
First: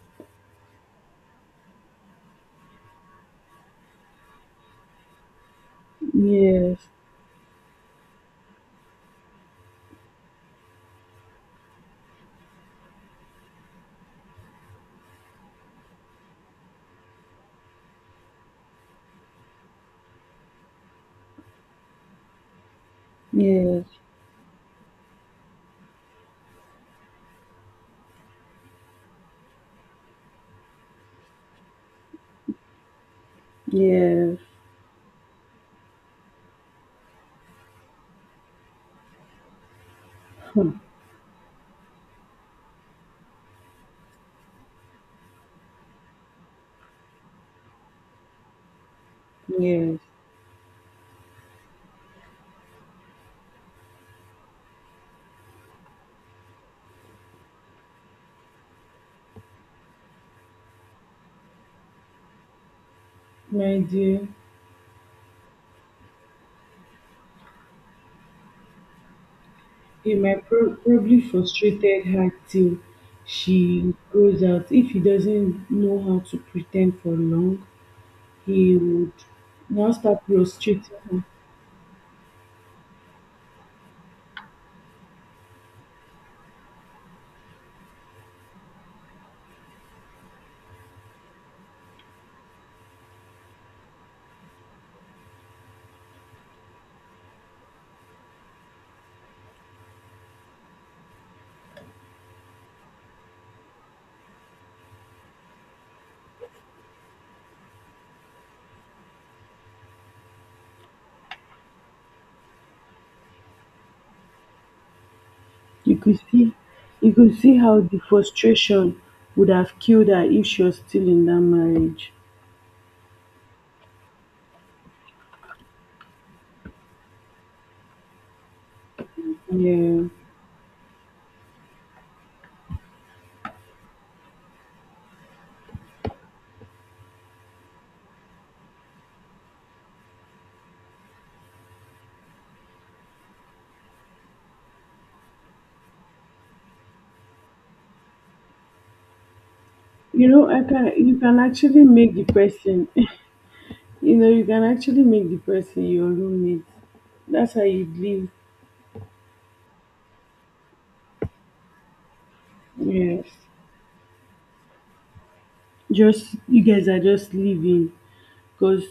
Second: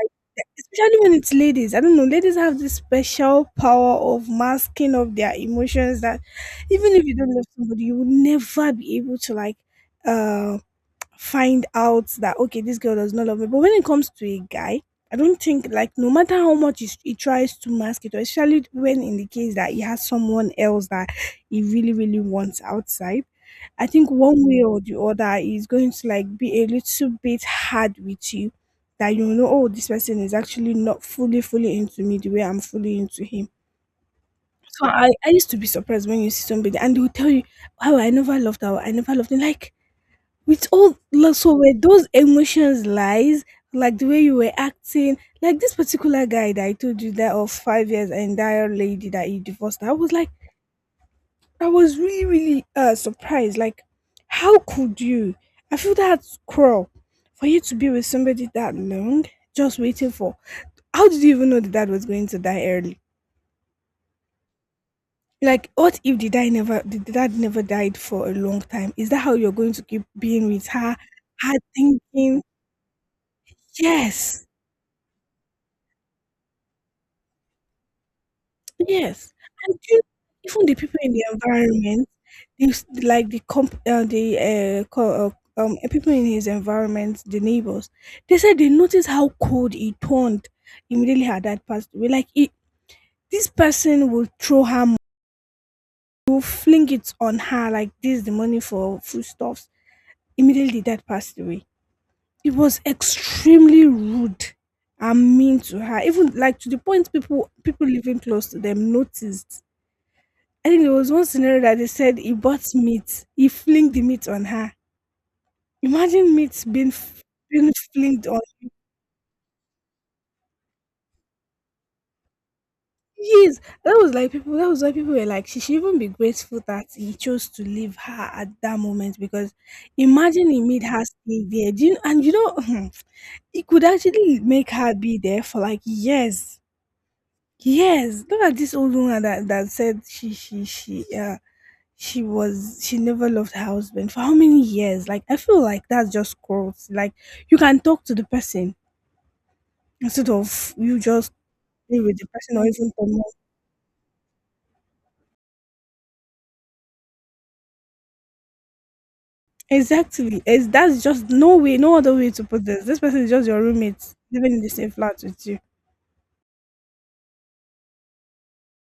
Speaker 1: Especially when it's ladies, I don't know. Ladies have this special power of masking of their emotions that
Speaker 2: Yes.
Speaker 1: even if you don't love somebody, you will never be able to like, uh, find out that, okay, this girl does not love me. But when it comes to a guy, I don't think, like, no matter how much he tries to mask it, or especially when in the case that he has someone else that he really really wants outside.
Speaker 2: Yes.
Speaker 1: I think one way or the other is going to like be a little bit hard with you, that you know, oh, this person is actually not fully fully into me the way I'm fully into him.
Speaker 2: Yes,
Speaker 1: So I used to be surprised when you see somebody and they will tell you, wow, I never loved her, I never loved him. Like, with all like, so were those emotions lies, like the way you were acting, like this particular guy that I told you that of 5 years and that other lady that you divorced, I
Speaker 2: yes,
Speaker 1: was like, I was really really surprised. Like, how could you? I feel that's cruel, for you to be with somebody that long just waiting for, how did you even know the dad was going to die early?
Speaker 2: my dear.
Speaker 1: Like, what if the dad never, the dad never died for a long time, is that how you're going to keep
Speaker 2: It might
Speaker 1: being with her?
Speaker 2: probably
Speaker 1: Her
Speaker 2: frustrated her
Speaker 1: thinking,
Speaker 2: till she goes
Speaker 1: yes.
Speaker 2: out. If he doesn't know how to pretend for long, he would
Speaker 1: Yes, I
Speaker 2: now
Speaker 1: think
Speaker 2: start
Speaker 1: even the
Speaker 2: frustrating
Speaker 1: people in
Speaker 2: her.
Speaker 1: the environment, this like the comp, the co- people in his environment, the neighbors, they said they noticed how cold he turned immediately her dad passed away. Like it, this person will throw her, will fling it on her like this, the money for foodstuffs. Immediately, the dad passed away. It was extremely rude and mean to her, even like to the point people people living close to them noticed. I think there was one scenario that they said he bought meat. He flinged the meat on her.
Speaker 2: You could
Speaker 1: Imagine
Speaker 2: see,
Speaker 1: meat being
Speaker 2: you could see
Speaker 1: being
Speaker 2: how the
Speaker 1: flinged on.
Speaker 2: frustration would have killed her if she was still in that marriage.
Speaker 1: Yes, that was like people. That was why people were like, she should even be grateful that he chose to leave her at that moment, because
Speaker 2: Yeah,
Speaker 1: imagine he made her stay there. Do you, and you know, it could actually make her be there for like years. Years. Look at this old woman that, that said she never loved her husband for how many years. Like, I feel like that's just cruelty. Like, you can talk to the person instead
Speaker 2: I
Speaker 1: of
Speaker 2: can.
Speaker 1: you
Speaker 2: You
Speaker 1: just
Speaker 2: can actually
Speaker 1: stay
Speaker 2: make
Speaker 1: with
Speaker 2: the
Speaker 1: the person or
Speaker 2: person.
Speaker 1: even for more.
Speaker 2: You can actually make the person your roommate. That's how you live.
Speaker 1: Exactly, is, that's just no way, no other way to put this, this person
Speaker 2: Yes.
Speaker 1: is just your roommate living in the same flat with you,
Speaker 2: Just, you guys are just living, because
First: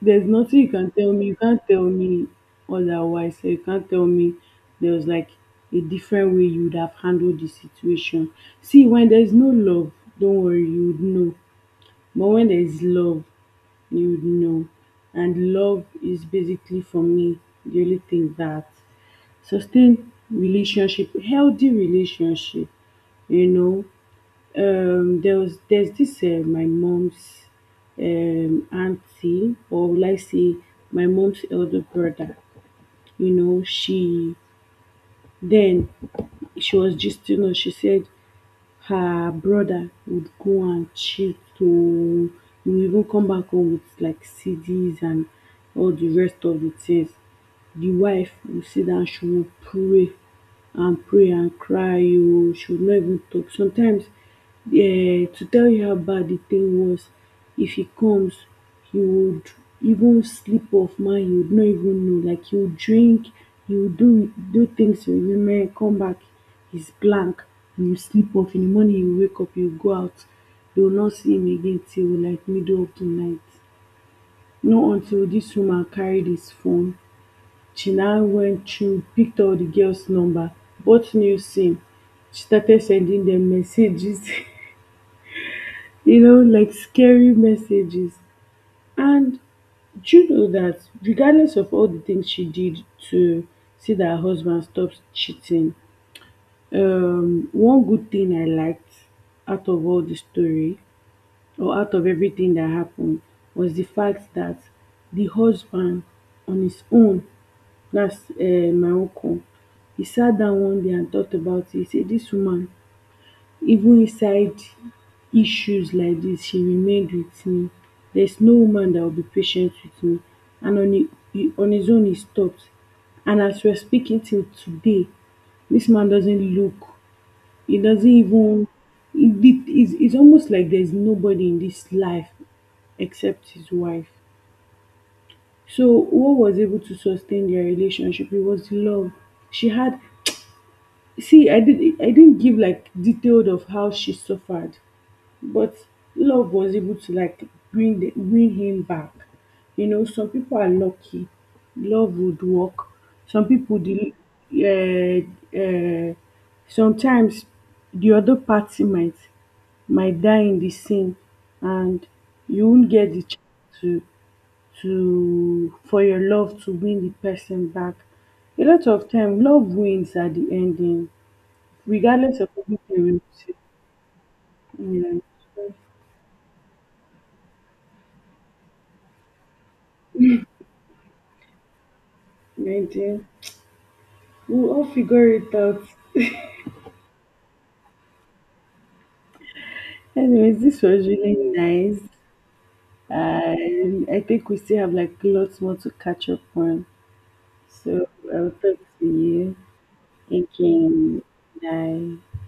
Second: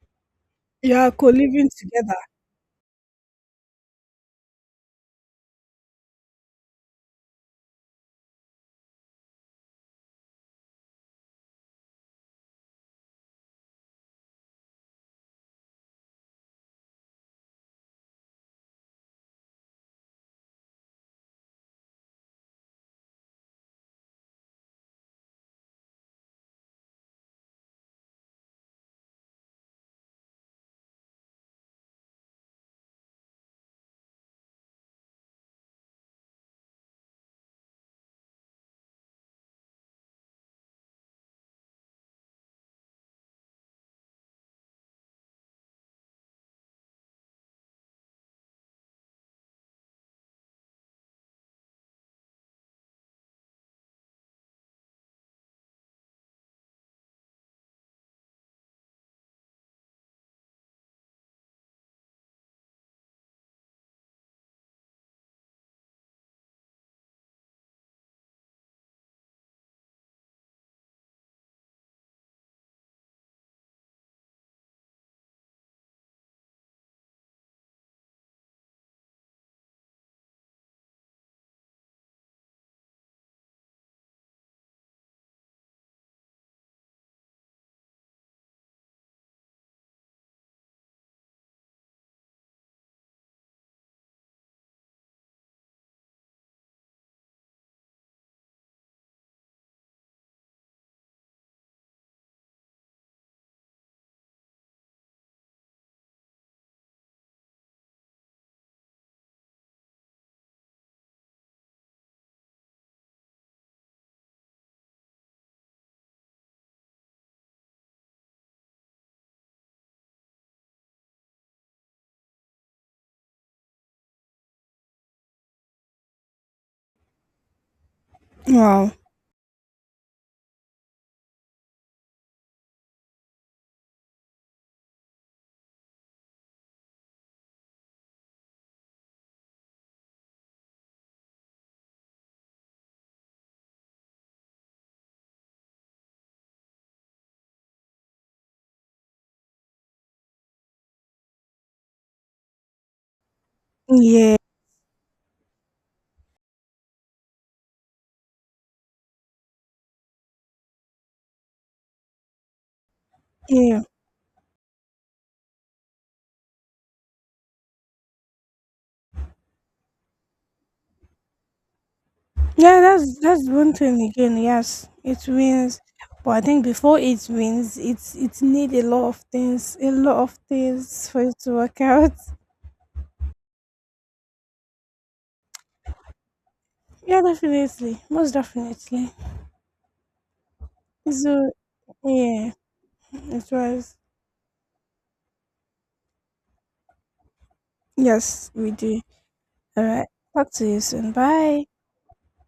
Speaker 2: there's nothing you can
Speaker 1: you are
Speaker 2: tell me. You can't
Speaker 1: co-living
Speaker 2: tell
Speaker 1: together.
Speaker 2: me otherwise. So you can't tell me there was like a different way you would have handled the situation. See, when there's no love, don't worry, you would know. But when there's love, you would know. And love is basically, for me, the only thing that sustain relationship, healthy relationship. you know there's this my mom's auntie, or will I say my mom's elder brother. She then she was just, she said her brother would go and cheat to, he would even come back home with like CDs and all the rest of the things. The wife will sit down, she will pray and pray and cry. You should not even talk. Sometimes, to tell you how bad the thing was, if he comes, he would even sleep off man, you would not even know. Like he would drink, he would do things with women, come back, he's blank, and you sleep off. In the morning, you wake up, you go out. You will not see him again till like middle of the night. Not until this woman carried his phone, she now went through, picked all the girls' number, bought new SIM, she started sending them messages, like scary messages. And do you know that regardless of all the things she did to see that her husband stops cheating, one good thing I liked out of all the story, or out of everything that happened, was the fact that the husband on his own. That's my uncle. He sat down one day and thought about it. He said, this woman, even inside issues like this, she remained with me. There's no woman that will be patient with me. And on he on his own, he stopped. And as we're speaking till today, this man doesn't look, he doesn't even,
Speaker 1: Wow.
Speaker 2: he did, it's almost like there's nobody in this life except his wife. So what was able to sustain their relationship, it was love she had. See, I didn't give like detailed of how she suffered, but love was able to like bring him back. You know, some people are lucky. Love would work. Some people did.
Speaker 1: yeah
Speaker 2: Uh, uh, Sometimes the other party might die in the scene, and you won't get the chance
Speaker 1: yeah.
Speaker 2: to for your love to win the person back. A lot of time, love wins at the ending regardless of
Speaker 1: Yeah
Speaker 2: everything we
Speaker 1: that's
Speaker 2: see
Speaker 1: one thing again, yes, it
Speaker 2: online,
Speaker 1: wins, but I think before it wins, it's it need a lot of things, a lot of things for it to work out.
Speaker 2: my, we'll all figure it out.
Speaker 1: Yeah, definitely. Most definitely.
Speaker 2: Anyways, this was really
Speaker 1: So,
Speaker 2: nice.
Speaker 1: yeah, it was.
Speaker 2: And I think we still have like lots more to catch up on. So
Speaker 1: Yes,
Speaker 2: I'll
Speaker 1: we
Speaker 2: talk
Speaker 1: do.
Speaker 2: to you
Speaker 1: All right. Talk to you soon.
Speaker 2: again.
Speaker 1: Bye.
Speaker 2: Bye.